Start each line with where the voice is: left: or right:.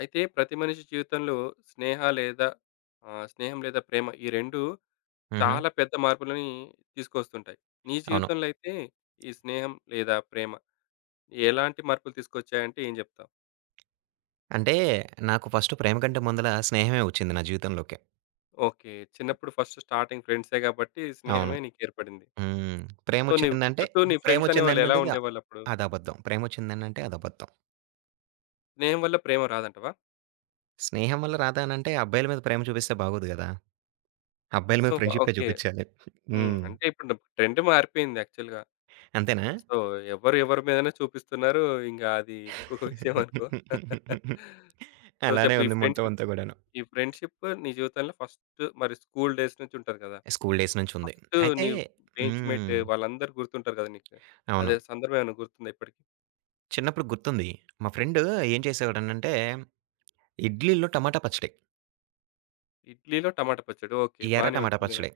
left: అయితే ప్రతి మనిషి జీవితంలో స్నేహ లేదా స్నేహం లేదా ప్రేమ ఈ 2
right: హుహు.
left: చాలా పెద్ద మార్పులని తీసుకొస్తుంటాయి. నీ
right: అవును.
left: జీవితంలో అయితే ఈ స్నేహం లేదా ప్రేమ ఎలాంటి మార్పులు తీసుకొచ్చాయంటే ఏం జెప్తావు?
right: అంటే నాకు ఫస్ట్ ప్రేమ కంటే ముందల స్నేహమే ఒచ్చింది నా జీవితంలోకి.
left: ఓకే, చిన్నప్పుడు ఫస్ట్ స్టార్టింగ్ ఫ్రెండ్సే గాబట్టి
right: అవును.
left: స్నేహమే నీకేర్పడింది.
right: హ్మ్.
left: సో, నీ
right: ప్రేమొచ్చిందంటే
left: చుట్టూ నీ ఫ్రెండ్స్ అనేవాళ్ళు ఎలా
right: ప్రేమొచ్చిందనంటే
left: ఉండేవాళ్ళప్పుడు?
right: అదబద్ధం. ప్రేమొచ్చిందనంటే అదబద్ధం.
left: స్నేహం వల్ల ప్రేమ రాదంటవా?
right: స్నేహం వల్ల రాదానంటే అబ్బాయిల మీద ప్రేమ చూపిస్తే బాగోదు గదా! అబ్బాయిల మీద
left: సో,
right: ఫ్రెండ్‌షిప్పే
left: ఓకే.
right: చూపిచ్చాలి.
left: హ్మ్.
right: హ్మ్.
left: అంటే ఇప్పుడు ట్రెండ్ మారిపోయింది యాక్చువల్‌గా.
right: అంతేనా?
left: సో, ఎవరు ఎవరి మీదనే చూపిస్తున్నారు. ఇంగా అది ఇంకొక విషయం అనుకో. సో,
right: అలానే
left: చెప్పు ఈ
right: ఉంది మొత్తం
left: ఫ్రెండ్‌షిప్,
right: అంతా గూడాను.
left: ఈ ఫ్రెండ్‌షిప్ నీ జీవితంలో ఫస్ట్ మరి స్కూల్ డేస్ నుంచి ఉంటారు కదా!
right: School days నుంచుంది.
left: ఫస్ట్
right: అయితే
left: నీ బెంచ్ మేట్
right: హ్మ్.
left: వాళ్ళందరూ గుర్తుంటారు కదా నీకు.
right: అవును.
left: అదే సందర్భం ఏమైనా గుర్తుందా ఇప్పటికి?
right: చిన్నప్పుడు గుర్తుంది. మా ఫ్రెండు ఏం చేసేవాడనంటే, ఇడ్లీలో టమాటా పచ్చడి.
left: ఇడ్లీలో టమాటా పచ్చడి ఓకే.
right: ఎర్ర
left: బానే
right: టమాటా
left: ఉంటుంది కదా!
right: పచ్చడి.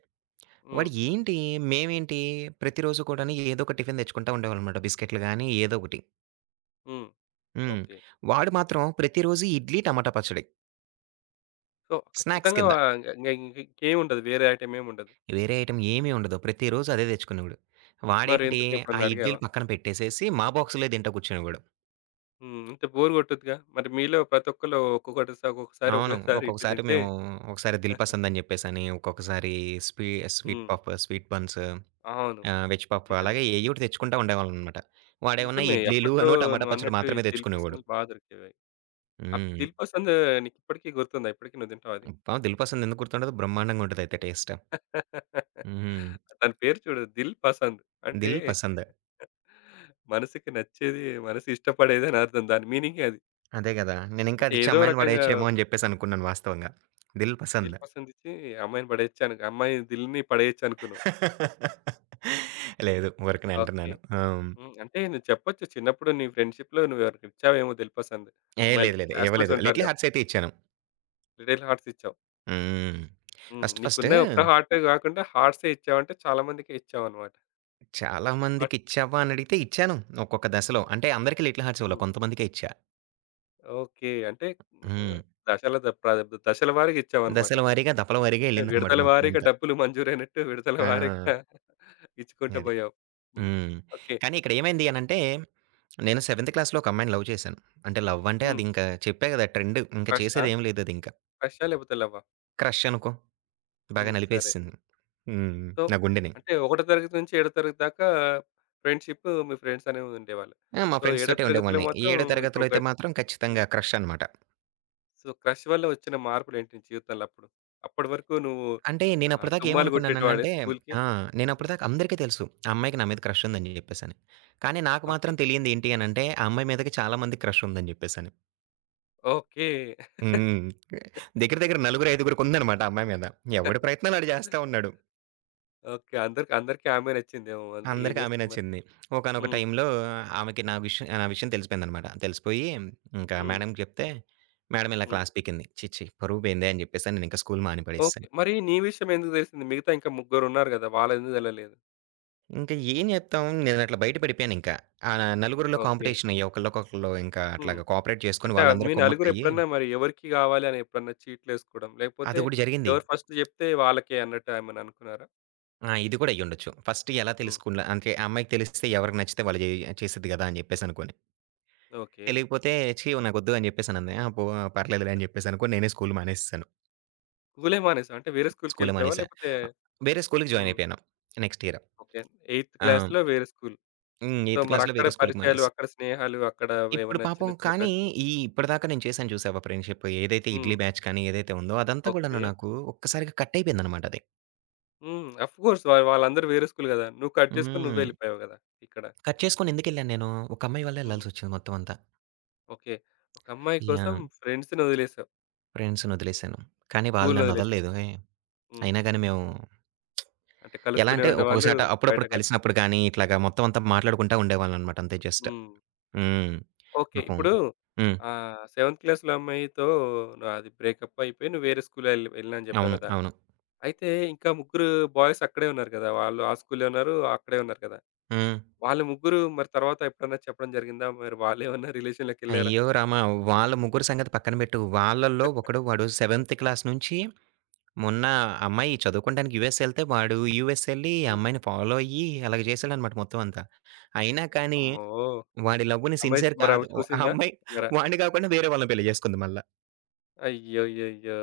left: హ్మ్.
right: వాడు ఏంటి, మేమేంటి ప్రతిరోజు కూడాను ఏదో ఒక టిఫిన్ తెచ్చుకుంటా ఉండేవాళ్ళమాట. బిస్కెట్‌లు గాని ఏదో ఒకటి.
left: హ్మ్.
right: హ్మ్.
left: ఓకే.
right: వాడు మాత్రం ప్రతిరోజు ఇడ్లీ, టమాటా పచ్చడి.
left: సో,
right: స్నాక్స్
left: ఖచ్చితంగా
right: కింద.
left: ఇంగ ఇంగ ఇంకేముండదు. వేరే ఐటెమ్ ఏముండదు.
right: వేరే ఐటెమ్ ఏమీ ఉండదు. ప్రతిరోజు అదే తెచ్చుకునేవాడు.
left: మరి
right: వాడేంటి
left: ఎందుకు
right: ఆ
left: ఎప్పుడన్నా అడిగావా?
right: ఇడ్లీలు పక్కన పెట్టేసేసి మా బాక్స్‌లే తింటా కూర్చునేవాడు.
left: హ్మ్. ఇంత బోర్ కొట్టదుగా! మరి మీలో ప్రతి ఒక్కళ్ళు ఒక్కొక్కటి ఒక్కొక్కసారి
right: అవును.
left: ఒక్కొక్కసారి ఇడ్లీ
right: ఒక్కొక్కసారి
left: తింటే
right: మేము ఒకసారి దిల్ పసంద్ అని చెప్పేసని, ఒక్కొక్కసారి స్వీ స్వీట్
left: హ్మ్.
right: పఫ్, స్వీట్ బన్స్,
left: అవును.
right: వెజ్ పఫ్
left: నిజమే.
right: అలాగే ఏయోటి తెచ్చుకుంటా ఉండేవాళ్ళమనమాట. వాడేమన్నా
left: నిజమే.
right: ఇడ్లీలు
left: అప్పట్లో
right: అను, టమాటా పచ్చడి
left: నువ్వన్నట్టు ఈ
right: మాత్రమే
left: దిల్
right: తెచ్చుకునేవాడు.
left: పసంద్‌లు బా దొరికేవి. ఆ
right: హ్మ్.
left: దిల్ పసంద్ నీకిప్పటికి గుర్తుందా? ఇప్పటికి నువ్వు తింటావా అది?
right: అబ్బా! 'దిల్ పసంద్' ఎందుకు గుర్తుండదు? బ్రహ్మాండంగా ఉంటదయితే టేస్ట్. హుహు.
left: దాని పేరు చూడు దిల్ పసంద్. అంటే
right: 'దిల్ పసంద్.'
left: మనసుకి నచ్చేది, మనసు ఇష్టపడేది అని అర్థం. దాని మీనింగే అది.
right: అదే గదా! నేనింకా
left: అంటే
right: అదిచ్చి
left: ఏదో
right: అమ్మాయిలు
left: రకంగా
right: పడేయచ్చేమో అని
left: హ్మ్.
right: జెప్పేసనుకున్నాను వాస్తవంగా. 'దిల్
left: దిల్
right: పసంద్.'
left: పసంద్ ఇచ్చి అమ్మాయిని పడేయొచ్చను అమ్మాయి దిల్‌ని పడేయొచ్చనుకున్నావు.
right: లేదు. ఊరకనే
left: ఓకే.
right: అంటున్నాను. ఆ!
left: హ్మ్. అంటే నువ్వు చెప్పొచ్చు చిన్నప్పుడు నీ ఫ్రెండ్‌షిప్‌లో నువ్వెవరికిచ్చావేమో దిల్ పసంద్.
right: ఏ లేదు
left: అమ్మాయిలకి
right: లేదు. ఇవ్వలేదు.
left: క్లాస్‌మేట్స్
right: 'లిటిల్
left: ఉంటారుగా.
right: హార్ట్స్' అయితే ఇచ్చాను.
left: లిటిల్ హార్ట్స్ ఇచ్చావు.
right: హ్మ్.
left: హ్మ్.
right: ఫస్ట్ ఫస్ట్
left: నీకున్న ఒక్క హార్టే గాకుండా హార్ట్సే ఇచ్చావంటే చాలా మందికే ఇచ్చావన్నమాట.
right: చాలా మందికి
left: హాట్
right: ఇచ్చావా అని అడిగితే ఇచ్చాను. ఒక్కొక్క దశలో. అంటే అందరికీ 'లిటిల్ హార్ట్స్' ఇవ్వలా.
left: హ్మ్.
right: కొంతమందికే ఇచ్చా.
left: ఓకే. అంటే
right: హ్మ్.
left: ఆహ్, దశల ద ప్ర దశల వారీగా ఇచ్చావన్నమాట.
right: దశల వారీగా, దఫల వారీగా
left: అంటే
right: ఎళ్ళిందనమాట
left: విడతల వారీగా
right: మొత్తమంతా.
left: డబ్బులు మంజూరైనట్టు విడతల
right: ఆ!
left: వారీగా ఇచ్చుకుంటూ
right: అది.
left: పోయావు. హ్మ్.
right: హ్మ్.
left: ఓకే.
right: కానీ ఇక్కడేమైంది అనంటే, నేను సెవెంత్ క్లాస్‌లో ఒక అమ్మాయిని లవ్ చేశాను. అంటే లవ్ అంటే
left: హ్మ్.
right: అదింకా చెప్పా గదా! ట్రెండ్. ఇంక
left: క్రషా?
right: చేసేదేం లేదదింక.
left: క్రషా లేకపోతే లవ్వా?
right: క్రష్ అనుకో. బాగా
left: హ్మ్. సరే.
right: నలిపేసేసింది. హ్మ్.
left: సో,
right: నా గుండెని.
left: అంటే ఒకటో తరగతి నుంచి ఏడో తరగతి దాకా ఫ్రెండ్‌షిప్ మీ ఫ్రెండ్స్ అనేవి ఉండేవాళ్ళు.
right: ఆ! మా
left: సో,
right: ఫ్రెండ్స్
left: ఏడో
right: తోటే
left: తరగతిలో
right: ఉండేవాడిని.
left: మాత్రం
right: ఏడో తరగతిలో అయితే
left: మీకొకటి
right: మాత్రం ఖచ్చితంగా
left: హ్మ్.
right: క్రష్ అనమాట.
left: సో, క్రష్ వల్ల వచ్చిన మార్పులేంటి నీ జీవితంలో అప్పుడు? అప్పటి వరకు నువ్వు
right: అంటే నేనప్పటిదాకా
left: డుమ్మాలు కొట్టేటివాడివి
right: ఏమనుకున్నాననంటే
left: స్కూల్‌కి.
right: ఆ!
left: హ్మ్.
right: నేనప్పటిదాకా అందరికీ తెలుసు. ఆ అమ్మాయికి నా మీద క్రష్ ఉందని జెప్పేసని. కానీ నాకు
left: ఓకే.
right: మాత్రం తెలియంది ఏంటి అనంటే, ఆ అమ్మాయి మీదకి చాలా మందికి క్రష్ ఉందని జెప్పేసని.
left: ఓకే.
right: హ్మ్. దగ్గర దగ్గర నలుగురు, ఐదుగురికి ఉందనమాట ఆ అమ్మాయి మీద. ఎవడి ప్రయత్నాలు ఆడు
left: ఓకే.
right: జేస్తా ఉన్నాడు.
left: అందరికి అందరికి ఆమె నచ్చిందేమో అంద ఏం
right: అందరికి ఆమె
left: చేస్తాం మరి?
right: నచ్చింది. ఒకానొక
left: హ్మ్.
right: టైంలో ఆమెకి నా విషయం తెలిసిపోయిందనమాట. తెలిసిపోయి ఇంకా
left: హ్మ్.
right: మేడంకి చెప్తే, మేడం ఇలా
left: హ్మ్.
right: క్లాస్ పీకింది. "ఛీ! ఛీ! పరువు పోయిందే" అని చెప్పేసని నేనింకా స్కూల్ మాని
left: ఓకే.
right: పడేసేసాను.
left: మరి నీ విషయం ఎందుకు తెలిసింది? మిగతా ఇంకా ముగ్గురున్నారు గదా! వాళ్ళెందుకు తెలవలేదు?
right: ఇంక ఏం చేత్తాం? నేనట్లా బయట పడిపోయానింకా. ఆ నలుగురిలో
left: ఓకే.
right: కాంపిటీషన్ అయ్యి ఒకళ్ళకొకళ్ళు ఇంకా
left: హ్మ్.
right: అట్లాగా కోఆపరేట్ చేసుకొని
left: అంటే ఆ
right: వాళ్ళందరూ
left: మీ
right: కుమ్మక్కయ్యి
left: నలుగురెప్పుడన్నా మరి ఎవరికి కావాలి అని ఎప్పుడన్నా చీట్లేసుకోవడం, లేకపోతే
right: అది గూడా జరిగింది.
left: ఎవరు ఫస్ట్ చెప్తే వాళ్ళకే అన్నట్టు ఏమన్నా అనుకున్నారా?
right: ఆ! ఇది కూడా అయ్యుండొచ్చు. ఫస్ట్ ఎలా
left: హ్మ్.
right: తెలుసుకున్న అంటే ఆ అమ్మాయికి తెలిస్తే ఎవరికి నచ్చితే వాళ్ళు చేసిద్ది గదా! అని చెప్పేసనుకోని.
left: ఓకే.
right: తెలియకపోతే "ఛీ! నాకొద్దు" అని చెప్పేసనంది. ఆ! పర్లేదులే అని చెప్పేసనుకోని నేనే స్కూల్ మానేసేసాను.
left: స్కూలే మానేసావా? అంటే వేరే
right: స్కూలే
left: స్కూల్‌కెళ్ళిపోయావా?
right: మానేశా.
left: లేకపోతే
right: ఆహ్, వేరే స్కూలుకి జాయిన్
left: హ్మ్.
right: అయిపోయాను నెక్స్ట్ ఇయర్.
left: ఓకే. 8థ్
right: ఆ!
left: క్లాస్‌లో వేరే స్కూల్.
right: హ్మ్.
left: సో,
right: ఎయిత్ క్లాస్‌లో
left: మరక్కడ
right: వేరే స్కూలుకి
left: పరిచయాలు,
right: మానేశా.
left: అక్కడ స్నేహాలు, అక్కడ
right: ఇప్పుడు
left: ఏమన్నా చిన్న
right: పాపం
left: చిన్న
right: కానీ
left: క్రష్‌లు
right: ఇప్పటిదాకా నేను చేశాను చూసావా ఫ్రెండ్‌షిప్ ఏదైతే
left: హ్మ్.
right: ఇడ్లీ బ్యాచ్ కానీ ఏదైతే ఉందో అదంతా
left: ఓకే.
right: కూడాను నాకు ఒక్కసారిగా కట్ అయిపోయిందనమాట అది.
left: హ్మ్. అఫ్‌కోర్స్ వాళ్ళందరూ వేరే స్కూల్ గదా! నువ్వు కట్ చేసుకొని నువ్వే
right: హ్మ్.
left: ఎళ్ళిపోయావు గదా! ఇక్కడ.
right: కట్ చేసుకొని ఎందుకెళ్ళాను నేను? ఒక అమ్మాయి వల్ల
left: హ్మ్.
right: ఎళ్ళాల్సొచ్చింది మొత్తం అంతా.
left: ఓకే. ఒక అమ్మాయి కోసం
right: యాహ్!
left: ఫ్రెండ్స్‌ని వదిలేసావు.
right: ఫ్రెండ్స్‌ని వదిలేసాను. కానీ వాళ్ళు నన్ను
left: స్కూల్‌నొదిలేసావు.
right: వదలలేదు హే!
left: హ్మ్.
right: అయినా గాని మేము
left: అంటే
right: ఎలా
left: కలుస్తూనే
right: అంటే
left: ఉండేవాళ్ళు
right: ఒక్కొక్కసాట
left: బయట
right: అప్పుడప్పుడు
left: కలుస్
right: కలిసినప్పుడు కానీ ఇట్లాగా మొత్తం అంతా మాట్లాడుకుంటా ఉండేవాళ్ళనమాట అంతే జస్ట్.
left: హ్మ్.
right: హ్మ్.
left: ఓకే.
right: పాపం
left: ఇప్పుడు
right: హ్మ్.
left: 7థ్ క్లాస్‌లో అమ్మాయితో నాది బ్రేకప్ అయిపోయి నువ్వు వేరే స్కూల్‌లో వెళ్ళినా అని జెప్పావు
right: అవును.
left: గదా!
right: అవును.
left: అయితే ఇంకా ముగ్గురు బాయ్స్ అక్కడే ఉన్నారు గదా! వాళ్ళు ఆ స్కూల్‌లో ఉన్నారు, అక్కడే ఉన్నారు కదా!
right: హ్మ్.
left: వాళ్ళు ముగ్గురు మరి తర్వాత ఎప్పుడన్నా చెప్పడం జరిగిందా? మరి వాళ్ళేమన్నా రిలేషన్‌లోకెళ్లారా?
right: అయ్యో రామా! వాళ్ళ ముగ్గురు సంగతి పక్కన పెట్టు. వాళ్ళల్లో ఒకడు వాడు సెవెంత్ క్లాస్ నుంచి మొన్న అమ్మాయి చదువుకోడానికి యూఎస్ ఎళ్తే, వాడు యూఎస్ ఎళ్లి ఆ
left: హ్మ్.
right: అమ్మాయిని ఫాలో అయ్యి అలాగ చేశాడనమాట మొత్తం అంతా. అయినా కానీ
left: అమ్మో!
right: వాడి లవ్‌ని
left: అమ్మాయి
right: సిన్సియర్
left: మరి
right: కాదు.
left: ఆమె
right: ఓ ఆ
left: చూసిందా?
right: అమ్మాయి
left: మరా?
right: వాడిని కాకుండా వేరే వాళ్ళని పెళ్లి చేసుకుంది మళ్ళా.
left: అయ్యయ్యయ్యో!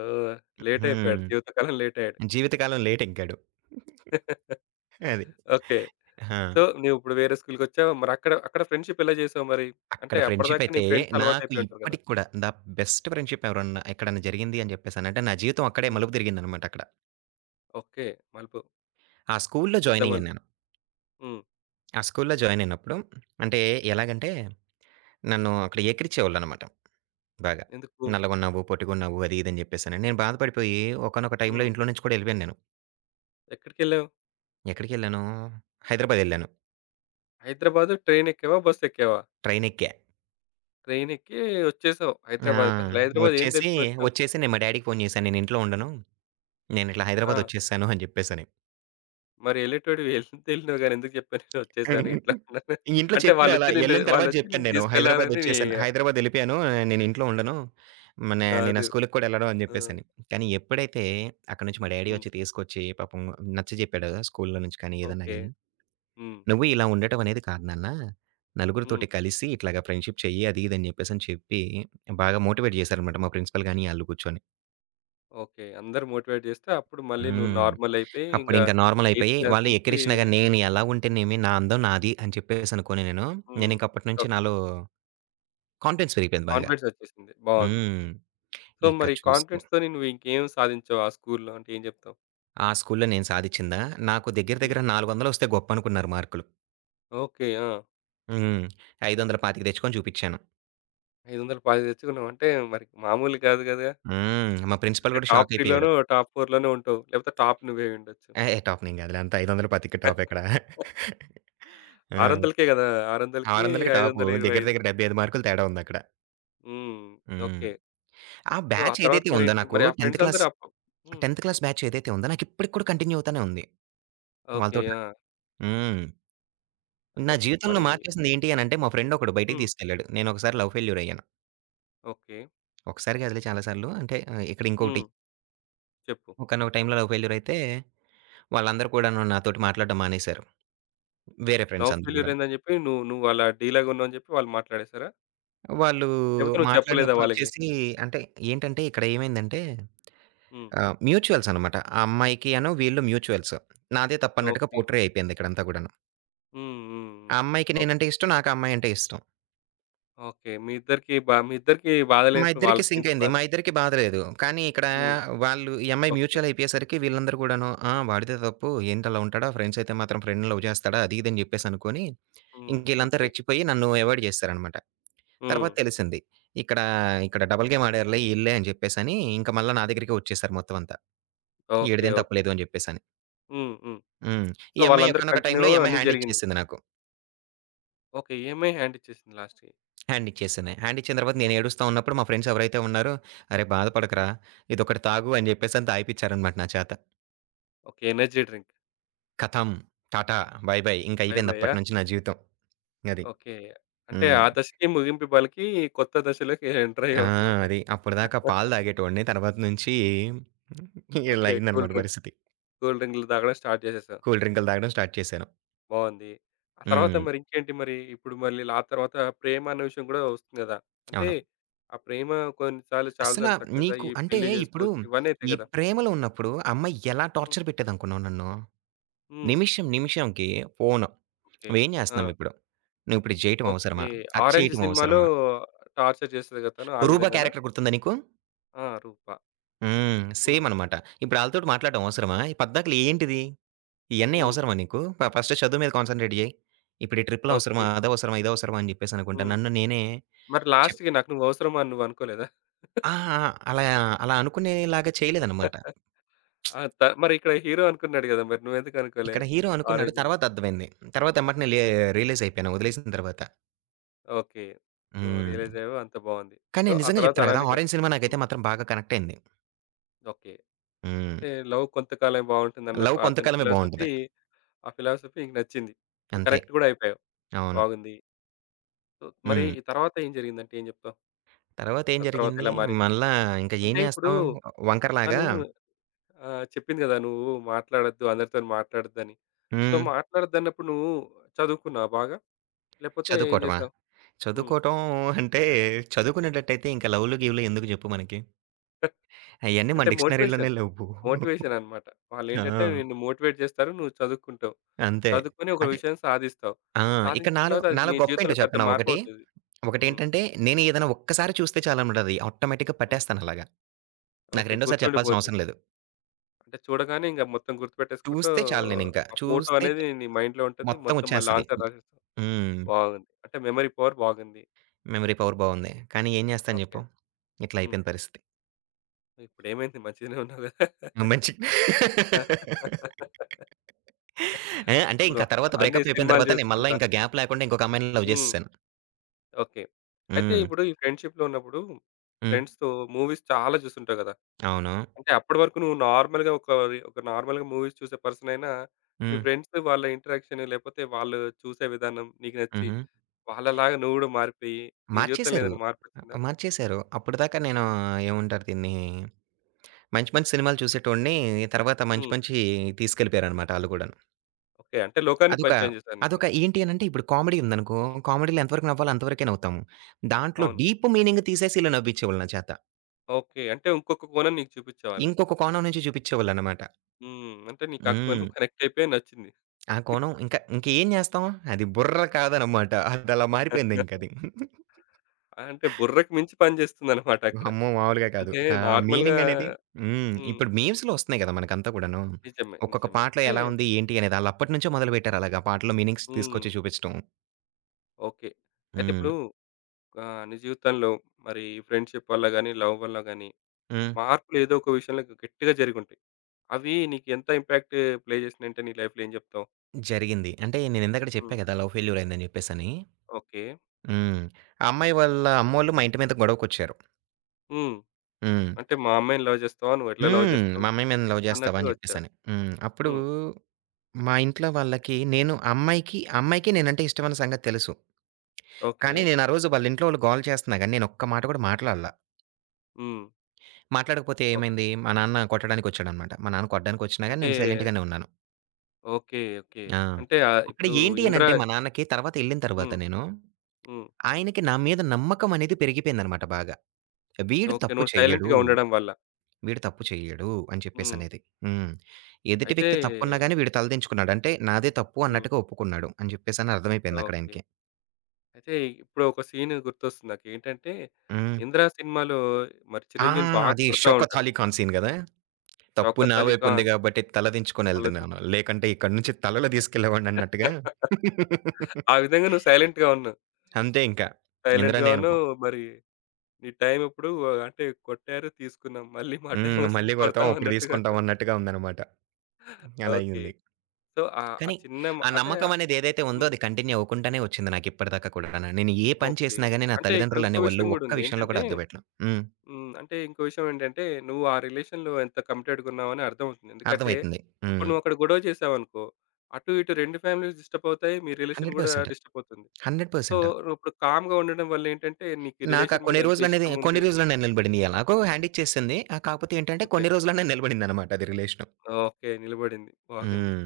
left: లేట్ అయిపోయాడు.
right: హ్మ్.
left: జీవితకాలం లేట్ అయ్యాడు.
right: జీవితకాలం లేట్ ఇంకాడు. అది.
left: ఓకే.
right: ఆ!
left: సో, నువ్విప్పుడు వేరే స్కూల్‌కొచ్చావు. మరి అక్కడ అక్కడ ఫ్రెండ్‌షిప్ ఎలా చేసావు మరి? అంటే
right: అక్కడ ఫ్రెండ్‌షిప్
left: అప్పటిదాకా నీ
right: అయితే
left: ఫ్రెండ్స్
right: నాకు
left: అలవాటయిపోయి ఉంటారు కదా!
right: ఇప్పటికి కూడా బెస్ట్ ఫ్రెండ్‌షిప్ ఎవరన్నా ఎక్కడన్నా జరిగింది అని చెప్పేసనంటే, నా జీవితం అక్కడే
left: హ్మ్.
right: మలుపు తిరిగిందనమాట అక్కడ.
left: ఓకే. మలుపు.
right: ఆ స్కూల్‌లో
left: పెద్ద
right: జాయిన్ అయ్యాను.
left: మలుపు. హ్మ్.
right: ఆ స్కూల్‌లో జాయిన్ అయినప్పుడు అంటే ఎలాగంటే, నన్ను అక్కడ ఎక్కిరిచ్చేవాళ్ళనమాట బాగా.
left: ఎందుకు?
right: నల్లగున్నావు, పొట్టిగున్నావు అది ఇది అని చెప్పేసని. నేను బాధపడిపోయి ఒకానొక టైమ్‌లో
left: హ్మ్.
right: ఇంట్లో నుంచి కూడా ఎళ్ళిపోయాను నేను.
left: ఎక్కడికెళ్ళావు?
right: ఎక్కడికెళ్ళాను, హైదరాబాద్ ఎళ్ళాను.
left: హైదరాబాదు ట్రైనెక్కావా? బస్సెక్కావా?
right: ట్రైన్ ఎక్కా.
left: ట్రైనెక్కి వచ్చేసావు
right: ఆ!
left: హైదరాబాద్‌కి. అసలు హైదరాబాద్ ఏం
right: వచ్చేసి,
left: తెలుసుకొనొచ్చావు?
right: వచ్చేసి నేను మా డ్యాడీకి ఫోను చేశాను. నేను ఇంట్లో ఉండను. నేను ఇట్లా
left: ఆ!
right: హైదరాబాద్ వచ్చేసాను అని చెప్పేసని.
left: మరి ఎళ్ళేటోడివి ఎళ్ళినావు గాని ఎందుకు చెప్పావు నేను వచ్చేసాను
right: హ్మ్.
left: ఇంట్లో ఉన్నాను.
right: ఇంట్లో
left: అంటే
right: చెప్పిరా అలా.
left: వాళ్ళొచ్చి నిన్ను
right: ఎళ్ళిన తర్వాత
left: వాళ్ళొచ్చి
right: జెప్పాను
left: నిన్ను
right: నేను. హైదరాబాద్
left: తీసుకెళ్లాలని నీ
right: ఒచ్చేసాను. హైదరాబాద్ ఎళ్ళిపోయాను. ఆహ్, నేను ఇంట్లో ఉండను. మ నే నేను ఆ
left: కాదు.
right: స్కూలుకి కూడా ఎళ్ళను అని
left: ఆ!
right: జెప్పేసని. కానీ ఎప్పుడైతే అక్కడి నుంచి మా డ్యాడీ
left: హ్మ్.
right: ఒచ్చి తీసుకొచ్చి పాపం నచ్చజెప్పాడు స్కూలులో నుంచి కానీ, ఏదన్నా
left: ఓకే.
right: గాని.
left: హ్మ్.
right: "నువ్వు ఇలా ఉండటం అనేది కాదు నాన్న.
left: హ్మ్.
right: నలుగురితోటి కలిసి ఇట్లాగా ఫ్రెండ్‌షిప్ చెయ్యి" అది ఇది అని జెప్పేసని చెప్పి బాగా మోటివేట్ జేశారనమాట మా ప్రిన్సిపల్ గాని ఆళ్ళు కూర్చొని.
left: ఓకే. అందరూ మోటివేట్ చేస్తే అప్పుడు మళ్ళీ నువ్వు
right: హ్మ్.
left: నార్మల్ అయిపోయి ఇంగ
right: అప్పుడింకా నార్మల్
left: ఎయిత్
right: అయిపోయి
left: క్లాస్
right: వాళ్ళు
left: నుంచి
right: ఎక్కిరిచినా గాని నేను ఎలా ఉంటేనేమి, నా అందం నాది అని చెప్పేసనుకోని నేను,
left: హ్మ్.
right: నేనింక అప్పటి నుంచి
left: ఓకే.
right: కాన్ఫిడెన్స్ పెరిగిపోయింది బాగా.
left: కాన్ఫిడెన్స్ వచ్చేసింది. బావుంది.
right: హ్మ్.
left: సో,
right: ఇక
left: మరి
right: చూసుకో.
left: కాన్ఫిడెన్స్‌తోని నువ్వు ఇంకేం సాధించావు ఆ స్కూల్‌లో అంటే ఏం చెప్తావు?
right: ఆ స్కూల్‌లో నేను సాధిచ్చిందా, నాకు దగ్గర
left: హ్మ్.
right: దగ్గర 400 గొప్పనుకున్నారు మార్కులు.
left: ఓకే. ఆ!
right: హ్మ్. 525 తెచ్చుకొని చూపిచ్చాను.
left: 500 పాస్ తెచ్చుకున్నావంటే మరి మామూలు కాదు కదా!
right: హ్మ్. మా ప్రిన్సిపల్
left: అంటే
right: గూడా
left: టాప్
right: షాక్
left: 3
right: అయిపోయాడు.
left: లోనో, టాప్ 4 లోనో ఉంటావు. లేకపోతే టాప్ నువ్వే అయ్యుండొచ్చు.
right: "ఏహే! టాప్ నేను గాదులే అంత 525కి టాప్ ఎక్కడ?"
left: 600కే
right: ఆ!
left: కదా! 600కి
right: 600కి టాపు దగ్గర
left: 525
right: దగ్గర 75 మార్కులు తేడా ఉందక్కడ.
left: హ్మ్.
right: హ్మ్.
left: ఓకే.
right: ఆ
left: సో, ఆ
right: బ్యాచ్
left: తర్వాత
right: ఏదైతే ఉందో
left: మరేంటి?
right: నాకు
left: మరి ఆ
right: 10థ్
left: ఫ్రెండ్స్
right: క్లాస్,
left: అందరూ హ్మ్.
right: 10థ్ క్లాస్
left: చెప్పు.
right: బ్యాచ్ ఏదైతే ఉందో నాకిప్పటికి కూడా కంటిన్యూ అవుతానే ఉంది
left: ఓకే.
right: వాళ్ళతోటి.
left: ఆ!
right: హ్మ్. నా
left: అంటే
right: జీవితంలో
left: మరి
right: మార్చేసింది ఏంటి అనంటే, మా ఫ్రెండ్ ఒకడు బయటికి
left: హ్మ్.
right: తీసుకెళ్ళాడు. నేను ఒకసారి లవ్ ఫెయిల్యూర్ అయ్యాను.
left: ఓకే.
right: ఒకసారి కాదులే చాలా సార్లు. అంటే ఇక్కడ ఇంకోటి
left: హ్మ్. చెప్పు.
right: ఒకానొక టైమ్‌లో లవ్ ఫెయిల్యూర్ అయితే, వాళ్ళందరూ కూడాను నాతోటి మాట్లాడడం మానేశారు. వేరే ఫ్రెండ్స్
left: లవ్
right: అందరూ
left: ఫెయిల్యూర్
right: గూడాను.
left: అయిందని చెప్పి నువ్వు నువ్వు అలా డీలాగా ఉన్నావని చెప్పి వాళ్ళు మాట్లాడేసారా?
right: వాళ్ళు
left: లేకపోతే నువ్వు చెప్పలేదా వాళ్ళకి?
right: మాట్లాడినప్పుడొచ్చేసి అంటే ఏంటంటే, ఇక్కడ ఏమైందంటే
left: హ్మ్.
right: మ్యూచువల్స్ అనమాట. ఆ అమ్మాయికి అను వీళ్ళు మ్యూచువల్స్. నాదే తప్పన్నట్టుగా
left: ఓకే.
right: పోర్ట్రే అయిపోయింది ఇక్కడంతా గూడాను.
left: హ్మ్. హ్మ్. హ్మ్.
right: ఆ అమ్మాయికి నేనంటే
left: ఓకే.
right: ఇష్టం. నాకు ఆ అమ్మాయి అంటే ఇష్టం.
left: ఓకే. మీ ఇద్దరికీ బాధ
right: మా
left: లేనప్పుడు
right: ఇద్దరికీ సింక్
left: వాళ్ళకేంటి
right: అయింది.
left: బాధ?
right: మా ఇద్దరికీ బాధ లేదు. కానీ ఇక్కడ
left: హ్మ్.
right: వాళ్ళు ఈ అమ్మాయి
left: ఓకే.
right: మ్యూచువల్ అయిపోయేసరికి వీళ్ళందరూ కూడాను, "ఆ! వాడిదే తప్పు. ఏంటి అలా ఉంటాడా? ఫ్రెండ్స్ అయితే మాత్రం ఫ్రెండ్‌ని లవ్ చేస్తాడా?" అది ఇది అని చెప్పేసి అనుకోని,
left: హ్మ్.
right: ఇంక ఈళ్ళంతా
left: ఓకే.
right: రెచ్చిపోయి నన్ను అవాయిడ్ చేసారనమాట.
left: హ్మ్.
right: తర్వాత తెలిసింది. ఇక్కడ, ఇక్కడ డబుల్ గేమ్ ఆడారులే ఈళ్ళే అని చెప్పేసని, ఇంక మళ్ళా నా దగ్గరికే వచ్చేసారు మొత్తం అంతా.
left: ఓకే.
right: "ఈడిదేం
left: ఓకే.
right: తప్పులేదు" అని చెప్పేసని.
left: హ్మ్. హ్మ్.
right: హ్మ్.
left: సో,
right: ఈ అమ్మాయి
left: వాళ్ళందరూ
right: ఒకానొక
left: కంటిన్యూ
right: టైమ్‌లో ఈ
left: అవ్వడం
right: అమ్మాయి
left: అన్నీ
right: హ్యాండ్
left: జరిగింది.
right: ఇచ్చేసింది నాకు.
left: ఓకే. ఏమి హ్యాండ్ ఇచ్చేసింది లాస్ట్‌కి.
right: హ్యాండ్ ఇచ్చేసింది. హ్యాండ్ ఇచ్చిన తర్వాత
left: హ్మ్.
right: నేను ఏడుస్తా ఉన్నప్పుడు మా ఫ్రెండ్స్ ఎవరైతే ఉన్నారో, "అరే!
left: హ్మ్.
right: బాధపడకురా! ఇదొకటి తాగు" అని చెప్పేసని తాగిపిచ్చారనమాట నా చేత.
left: ఓకే. Energy drink.
right: ఖతం. టాటా. Bye bye. ఇంక
left: బై బయ్యా?
right: అయిపోయిందప్పటి నుంచి నా జీవితం. అది.
left: ఓకే. అంటే
right: హ్మ్.
left: ఆ దశకి ముగింపు పలికి కొత్త దశలోకి ఎంటర్
right: ఆ!
left: అయ్యావన్నమాట.
right: అది. అప్పటిదాకా పాలు తాగేటోడిని. తర్వాత నుంచి
left: హ్మ్.
right: ఇలా
left: ఓకే. కూల్
right: అయిందనమాట
left: డ్రింక్.
right: పరిస్థితి.
left: కూల్ డ్రింక్‌లు తాగడం స్టార్ట్ చేసేసావు.
right: కూల్ డ్రింకులు తాగడం స్టార్ట్ చేశాను.
left: బావుంది. ఆ తర్వాత
right: హ్మ్.
left: మరి ఇంకేంటి మరి? ఇప్పుడు మళ్ళీ ఆ తర్వాత ప్రేమ అన్న విషయం కూడా వస్తుంది కదా! అంటే
right: అవును.
left: ఆ ప్రేమ కొన్నిసార్లు చాలా
right: అస్సల
left: సార్లు సక్సెస్
right: నీకు
left: అయ్యి
right: అంటే
left: పెళ్లి
right: ఇప్పుడు
left: చేసుకోవచ్చు. ఇవన్నీ అయితాయి
right: ఈ
left: కదా!
right: ప్రేమలో ఉన్నప్పుడు అమ్మ ఎలా
left: హ్మ్.
right: టార్చర్ పెట్టేదనుకున్నావు నన్ను?
left: హ్మ్.
right: నిమిషం నిమిషంకి ఫోను.
left: ఓకే.
right: నువ్వేం
left: ఆ!
right: చేస్తున్నావిప్పుడు? నువ్విప్పుడు ఇది జేయటం
left: ఓకే.
right: అవసరమా? అది
left: 'ఆరెంజ్'
right: చేయటం
left: సినిమాలో
right: అవసరమా?
left: టార్చర్ చేస్తది కదా! తను ఆ
right: రూబా
left: విధంగానా?
right: క్యారెక్టర్ గుర్తుందా నీకు?
left: ఆ! రూప.
right: హ్మ్.
left: హ్మ్.
right: సేమ్ అనమాట. ఇప్పుడు ఆళ్ళతోటి మాట్లాడడం అవసరమా? పద్దాకల ఏంటిది? ఇయన్నీ
left: హ్మ్.
right: అవసరమా నీకు? ఫస్ట్ చదువు మీద కాన్సంట్రేట్ జెయి. ఇప్పుడు ఈ ట్రిప్‌లు అవసరమా?
left: ఓకే.
right: అదవసరమా? ఇదవసరమా? అని జెప్పేసి అనుకుంటా
left: హ్మ్.
right: నన్ను నేనే
left: మరి
right: చెప్
left: లాస్ట్‌కి నాకు నువ్వు అవసరమా అని నువ్వనుకోలేదా?
right: ఆ! ఆ! అలా అలా అనుకునేలాగా చేయలేదనమాట.
left: ఆ! మరి ఇక్కడ హీరో అనుకున్నాడు కదా! మరి నువ్వెందుకు అనుకోలే
right: ఇక్కడ హీరో అనుకున్నాడు.
left: 'ఆరెంజ్‌లో'?
right: తర్వాత అర్థమైంది. తర్వాత ఎమ్మటనే లే
left: హ్మ్.
right: రియలైజ్ అయిపోయాను వదిలేసిన తర్వాత.
left: ఓకే. నువ్వు రియలైజ్
right: హ్మ్.
left: అయ్యావు అంత బావుంది.
right: కానీ
left: సో,
right: నేను
left: ఆ
right: నిజంగా
left: తర్వాత
right: జెప్తున్నా గదా!
left: అలానే
right: 'ఆరెంజ్' సినిమా నాకైతే
left: హ్మ్.
right: మాత్రం బాగా కనెక్ట్ అయింది.
left: ఓకే.
right: హ్మ్.
left: అంటే లవ్ కొంతకాలం బావుంటుందన్న
right: లవ్
left: అతని
right: కొంతకాలమే బావుంటది.
left: ఫిలాసఫీ ఆ ఫిలాసఫీ నీకు నచ్చింది. నువ్వు
right: అంతే.
left: కనెక్ట్ కూడా అయిపోయావు.
right: అవును.
left: బాగుంది. సో, మరి
right: హ్మ్.
left: ఈ తర్వాత ఏం జరిగిందంటే ఏం చెప్తావు?
right: తర్వాతేం
left: ఆ తర్వాత
right: జరిగింది?
left: ఎలా మారింది?
right: మళ్ళా ఇంక ఏం
left: అంటే ఇప్పుడు
right: జేస్తాం
left: తను
right: వంకరలాగా
left: చెప్పింది గదా! నువ్వు మాట్లాడొద్దు, అందరితోని మాట్లాడొద్దని. సో,
right: హ్మ్.
left: మాట్లాడొద్దన్నప్పుడు నువ్వు చదువుకున్నావా బాగా? లేపోతే ఏం
right: చదువుకోవటమా?
left: జేసావు? హ్మ్.
right: చదువుకోవటం అంటే చదువుకునేటట్టయితే ఇంక లవ్‌లు, గివ్‌లు ఎందుకు జెప్పు మనకి? అయన్నీ మన
left: అంటే
right: డిక్షనరీలోనే
left: మోటివేషన్.
right: లెవ్వు.
left: మోటివేషన్ అన్నమాట. వాళ్ళేంటంటే
right: ఆ!
left: నిన్ను మోటివేట్ జేస్తారు. నువ్వు చదువుకుంటావు.
right: అంతే.
left: చదువుకొని ఒక
right: అంటే
left: విషయం సాధిస్తావు.
right: ఆ! ఇక
left: సాధించిన తర్వాత అది
right: నాలో
left: నీ
right: గొప్పేంటో
left: జీవితంలో పెద్ద
right: చెప్పనా ఒకటి?
left: మార్పవుతది. హ్మ్.
right: ఒకటేంటంటే నేను ఏదైనా ఒక్కసారి చూస్తే చాలనమాట అది. ఆటోమేటిక్‌గా
left: హ్మ్.
right: పట్టేస్తాను అలాగా. నాకు
left: ఓకే.
right: రెండోసారి చెప్పాల్సిన
left: గుర్తుండిపోద్ది.
right: అవసరం లేదు.
left: అంటే చూడగానే ఇంగ మొత్తం గుర్తుపెట్టేసుకుంటూ
right: చూస్తే చాలు నేనింకా.
left: ఆ ఫోటో
right: చూస్తే చ
left: అనేది నీ మైండ్‌లో ఉంటది.
right: మొత్తం
left: మొత్తం మళ్ళీ
right: ఒచ్చేస్తది.
left: ఆన్సర్ రాసేస్తావు.
right: హ్మ్.
left: బాగుంది. అంటే మెమరీ పవర్ బాగుంది.
right: మెమరీ పవర్ బావుంది. కానీ ఏం జేస్తాను
left: ఓకే.
right: జెప్పు? ఇట్లా
left: హ్మ్.
right: అయిపోయింది పరిస్థితి.
left: ఇప్పుడేమైంది మంచిగానే ఉన్నావు గదా!
right: ఆ! మంచి
left: ఆ!
right: ఆ! అంటే
left: ఇప్పుడు
right: ఇంక తర్వాత
left: అన్ని
right: బ్రేకప్ అయిపోయిన
left: సినిమాలు
right: తర్వాత నేను మళ్ళా
left: జూసుకుంటా.
right: ఇంక గ్యాప్ లేకుండా ఇంకొక అమ్మాయిని లవ్
left: హ్మ్.
right: చేసేసాను.
left: ఓకే. అయితే
right: హ్మ్.
left: ఇప్పుడు ఈ ఫ్రెండ్‌షిప్‌లో ఉన్నప్పుడు
right: హ్మ్.
left: ఫ్రెండ్స్‌తో మూవీస్ చాలా జూసుంటావు గదా!
right: అవును.
left: అంటే అప్పటి వరకు నువ్వు నార్మల్‌గా ఒక ఒక నార్మల్‌గా మూవీస్ చూసే పర్సన్ అయినా మీ
right: హ్మ్.
left: ఫ్రెండ్స్ వాళ్ళ ఇంటరాక్షన్ లేకపోతే వాళ్ళు చూసే విధానం నీకు నచ్చి
right: హుహు.
left: వాళ్ళలాగా నువ్వు గూడా మారిపోయి నీ జీవితంలో
right: మార్చేశారు.
left: ఏదైనా మార్పొచ్చిందా?
right: మార్చేశారు. అప్పటిదాకా నేను
left: హ్మ్.
right: ఏమంటారు దీన్ని, మంచి మంచి సినిమాలు చూసేటోడిని. తర్వాత మంచి
left: హ్మ్.
right: మంచి తీసుకెళ్ళిపోయారనమాట ఆళ్ళు గూడాను.
left: ఓకే. అంటే లోకాన్ని
right: అదొక
left: పరిచయం జేశారు నీకు.
right: అదొక ఏంటి అనంటే ఇప్పుడు కామెడీ ఉందనుకో,
left: హ్మ్.
right: కామెడీలో ఎంతవరకు నవ్వాలో
left: ఓకే.
right: అంతవరకే నవ్వుతాము. దాంట్లో
left: అవును.
right: డీప్ మీనింగ్ తీసేసి ఈళ్ళు నవ్వించేవాళ్ళు నా చేత.
left: ఓకే. అంటే ఇంకొక కోణం నీకు చూపిచ్చేవాళ్ళు.
right: ఇంకొక కోణం నుంచి చూపించేవాళ్ళనమాట.
left: హ్మ్. అంటే నీకా కోణం
right: హ్మ్.
left: కనెక్ట్ అయిపోయి నచ్చింది.
right: ఆ కోణం ఇంకా ఇంకేం జేస్తాం? అది బుర్ర కాదనమాట. అదలా మారిపోయిందింకది.
left: అంటే బుర్రకు మించి పని చేస్తుందన్నమాట అక్కడ.
right: అమ్మో! మామూలుగా కాదు.
left: అంటే
right: ఆహ్,
left: నార్మల్‌గా
right: మీనింగనేది హ్మ్.
left: హ్మ్.
right: ఇప్పుడు మీమ్స్‌లో ఒస్తున్నాయి గదా! మనకంతా కూడాను.
left: నిజమే.
right: ఒక్కొక్క
left: నిజమే.
right: పాటలో
left: అంటే
right: ఎలా ఉంది? ఏంటి? అనేది ఆళ్ళప్పటినుంచే మొదలుపెట్టారు అలాగా పాటల్లో మీనింగ్స్
left: హ్మ్.
right: తీసుకొచ్చి చూపిచ్చటం.
left: ఓకే. అయితే
right: హ్మ్.
left: ఇప్పుడు నీ జీవితంలో మరి ఫ్రెండ్‌షిప్ వల్ల గాని, లవ్ వల్ల గాని
right: హ్మ్.
left: మార్పులు ఏదో ఒక విషయంలో గట్టిగా జరిగుంటాయి. అవి నీకు ఎంత ఇంపాక్ట్ ప్లే చేసినాయంటే నీ లైఫ్‌లో ఏం చెప్తావు?
right: జరిగింది. అంటే నేనిందాకడ చెప్పా
left: హ్మ్.
right: గదా! లవ్ ఫెయిల్యూర్ అయిందని జెప్పేసని.
left: ఓకే.
right: హ్మ్. ఆ అమ్మాయి వాళ్ళ అమ్మోళ్ళు మా ఇంటి మీద గొడవకొచ్చారు.
left: హ్మ్.
right: హ్మ్.
left: అంటే మా అమ్మాయిని లవ్ చేస్తావా? నువ్వెట్లా లవ్
right: హ్మ్.
left: చేస్తావు?
right: మా అమ్మాయి మీద లవ్ జేస్తావా? అని
left: అన్నట్టుగా వచ్చారు.
right: జెప్పేసని. హ్మ్. అప్పుడు
left: హ్మ్.
right: మా ఇంట్లో వాళ్ళకి నేను అమ్మాయికి అమ్మాయికి నేనంటే ఇష్టమన్న సంగతి తెలుసు.
left: ఓకే.
right: కానీ నేను ఆ రోజు వాళ్ళ ఇంట్లో వాళ్ళు గోల చేస్తున్నా గాని నేను ఒక్క మాట కూడా మాట్లాడలా.
left: హ్మ్.
right: మాట్లాడకపోతే
left: ఓకే.
right: ఏమైంది మా నాన్న కొట్టడానికొచ్చాడనమాట. మా నాన్న కొట్టడానికొచ్చినా గాని
left: అంటే
right: నేను సైలెంట్ గానే ఉన్నాను.
left: ఓకే. ఓకే.
right: ఆ!
left: అంటే
right: అక్కడ
left: ఇప్పుడు
right: ఏంటి
left: 'ఇంద్ర'
right: అనంటే మా నాన్నకి తర్వాత ఎళ్ళిన తర్వాత
left: హ్మ్.
right: నేను
left: హ్మ్.
right: ఆయనకి నా మీద నమ్మకం అనేది పెరిగిపోయిందనమాట బాగా. వీడు
left: ఓకే.
right: తప్పు
left: నువ్వు
right: చెయ్యడు.
left: సైలెంట్‌గా ఉండడం వల్ల.
right: వీడు తప్పు చెయ్యడు అని
left: హ్మ్.
right: చెప్పేసనేది. హ్మ్. ఎదుటి
left: అయితే
right: వ్యక్తి తప్పున్నా గాని వీడు తలదించుకున్నాడు. అంటే నాదే తప్పు
left: హ్మ్.
right: అన్నట్టుగా ఒప్పుకున్నాడు అని చెప్పేసని అర్థమైపోయిందక్కడ
left: ఓకే.
right: ఆయనకి.
left: అయితే ఇప్పుడు ఒక సీన్ గుర్తొస్తుంది నాకేంటంటే
right: హ్మ్.
left: 'ఇంద్ర' సినిమాలో మరి
right: ఆ!
left: చిరంజీవిని బాగా
right: అది
left: కొడతా
right: 'షౌకత్
left: ఉంటారు.
right: అలీ ఖాన్' సీన్ గదా!
left: 'చౌక
right: తప్పు నా వైపు ఉంది
left: అలీఖాన్'
right: గాబట్టి తలదించుకొని
left: అల్లది
right: ఎళ్తున్నాను. లేకంటే ఇక్కడి నుంచి తలలో తీసుకెళ్ళేవాడిని అన్నట్టుగా
left: ఆ విధంగా నువ్వు సైలెంట్‌గా ఉన్నావు.
right: అంతే ఇంకా.
left: సైలెంట్‌గా
right: ఇందిరానే అనుకో.
left: ఉన్నావు. మరి నీ టైమ్ ఇప్పుడు అంటే కొట్టారు తీసుకున్నాం. మళ్ళీ మా టైమ్
right: హ్మ్.
left: వస్తుంది
right: మళ్ళీ కొడతాం
left: కొడతాం
right: అప్పుడు
left: అన్నట్టుగా.
right: తీసుకుంటాం అన్నట్టుగా ఉందన్నమాట. అలా
left: ఓకే.
right: అయింది.
left: సో, ఆ ఆ
right: కానీ
left: చిన్న మ
right: ఆ
left: అంటే
right: నమ్మకం అనేది ఏదైతే ఉందో
left: హ్మ్.
right: అది కంటిన్యూ అవ్వకుండానే వచ్చింది నాకు ఇప్పటిదాకా కూడాను. నేను ఏ పని
left: ఓకే.
right: చేసినా గాని నా
left: అంటే ఇక్కడ
right: తల్లిదండ్రులు
left: ఇంకో
right: అనేవాళ్ళు
left: విషయం గూడా
right: ఒక్క
left: ఉంది.
right: విషయంలో
left: ఏంటంటే
right: కూడా అడ్డుపెట్టల. హ్మ్.
left: హ్మ్. అంటే ఇంకో విషయం ఏంటంటే నువ్వు ఆ రిలేషన్‌లో ఎంత కమిటెడ్‌గా ఉన్నావని అర్థమవుతుంది. ఎందుకంటే
right: అర్థమైతుంది.
left: ఇప్పుడు
right: హ్మ్.
left: నువ్వు అక్కడ గొడవ చేశావనుకో, అటు ఇటు 2 ఫ్యామిలీస్ డిస్టర్బ్ అవుతాయి. మీ రిలేషన్ గూడా
right: 100%.
left: డిస్టర్బ్ అవుతుంది. సో,
right: 100%.
left: నువ్విప్పుడు కామ్‌గా ఉండడం వల్ల ఏంటంటే నీకు ఈ
right: నాకా
left: రిలేషన్ మీద ఎంత ఇష్టం
right: కొన్ని
left: ఉంది.
right: రోజులనే నిలబడింది. ఎలాగో
left: హ్మ్.
right: హ్యాండ్ ఇచ్చేసింది. ఆహ్, కాకపోతే ఏంటంటే
left: ఓకే.
right: కొన్ని రోజులనే నిలబడిందనమాట అది రిలేషను.
left: ఓకే. నిలబడింది. బాగుంది.
right: హ్మ్.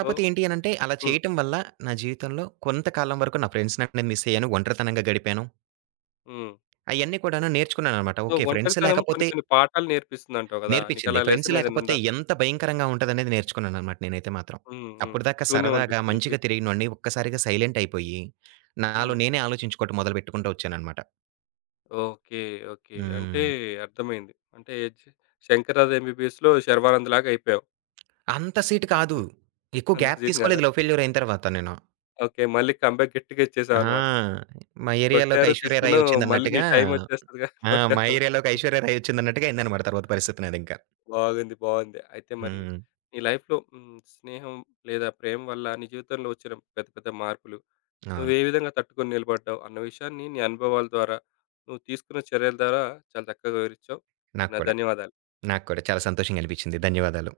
left: సో
right: ఏంటి అనంటే అలా
left: హ్మ్.
right: చేయటం వల్ల నా జీవితంలో కొంతకాలం వరకు నా ఫ్రెండ్స్‌ని నేను మిస్ అయ్యాను. ఒంటరితనంగా గడిపాను.
left: హ్మ్.
right: అయన్నీ కూడాను నేర్చుకున్నాననమాట.
left: So,
right: okay. ఫ్రెండ్స్
left: ఒంటరితనం కొన్ని
right: లేకపోతే
left: కొన్ని పాఠాలు నేర్పిస్తుందంటావు గదా!
right: నేర్పించింది.
left: నీకలా
right: ఫ్రెండ్స్
left: లెసన్ ఏదైనా
right: లేకపోతే
left: ఉందా?
right: ఎంత భయంకరంగా ఉంటదనేది నేర్చుకున్నాననమాట నేనైతే మాత్రం.
left: హ్మ్. హ్మ్.
right: అప్పటిదాకా
left: శూన్యం
right: సరదాగా
left: అనిపించిందా
right: మంచిగా
left: జీవితం?
right: తిరిగినోడిని ఒక్కసారిగా సైలెంట్ అయిపోయి,
left: హ్మ్.
right: నేనే ఆలోచించుకోవటం మొదలుపెట్టుకుంటూ వచ్చాననమాట.
left: ఓకే. ఓకే. అంటే
right: హ్మ్.
left: అర్థమైంది. అంటే చ్ 'శంకర్‌దాదా ఎంబీబీఎస్‌లో' శర్వానంద్ లాగా అయిపోయావు.
right: అంత సీటు కాదు.
left: హ్మ్.
right: ఎక్కువ
left: అంత
right: గ్యాప్
left: సీన్ కాదా?
right: తీసుకోలేదు లవ్ ఫెయిల్యూర్ అయిన తర్వాత నేను.
left: ఓకే. మళ్ళీ కమ్‌బ్యాక్ గట్టిగా ఇచ్చేసావన్నమాట.
right: ఆ! మా ఏరియాలోకి
left: కొట్టారు,
right: ఐశ్వర్య రాయ్
left: తీసుకున్నావు. మళ్ళీ నీ
right: వచ్చిందన్నట్టుగా
left: టైమ్ వచ్చేస్తదిగా
right: ఆ! మా
left: కొట్టావు.
right: ఏరియాలోకి ఐశ్వర్య రాయ్ వచ్చిందన్నట్టుగా అయిందన్నమాట తర్వాత పరిస్థితి నాదింకా.
left: బాగుంది. బాగుంది. అయితే మరి
right: హ్మ్.
left: నీ లైఫ్‌లో హ్మ్, స్నేహం లేదా ప్రేమ వల్ల నీ జీవితంలో వచ్చిన పెద్ద పెద్ద మార్పులు, నువ్వు
right: అవును.
left: ఏ విధంగా తట్టుకొని నిలబడ్డావు అన్న విషయాన్ని నీ అనుభవాల ద్వారా, నువ్వు తీసుకున్న చర్యల ద్వారా చాలా చక్కగా వివరించావు. నీకు
right: నాకు
left: నా
right: కూడా.
left: ధన్యవాదాలు.
right: నాకు కూడా. చాలా సంతోషంగా అనిపించింది. ధన్యవాదాలు.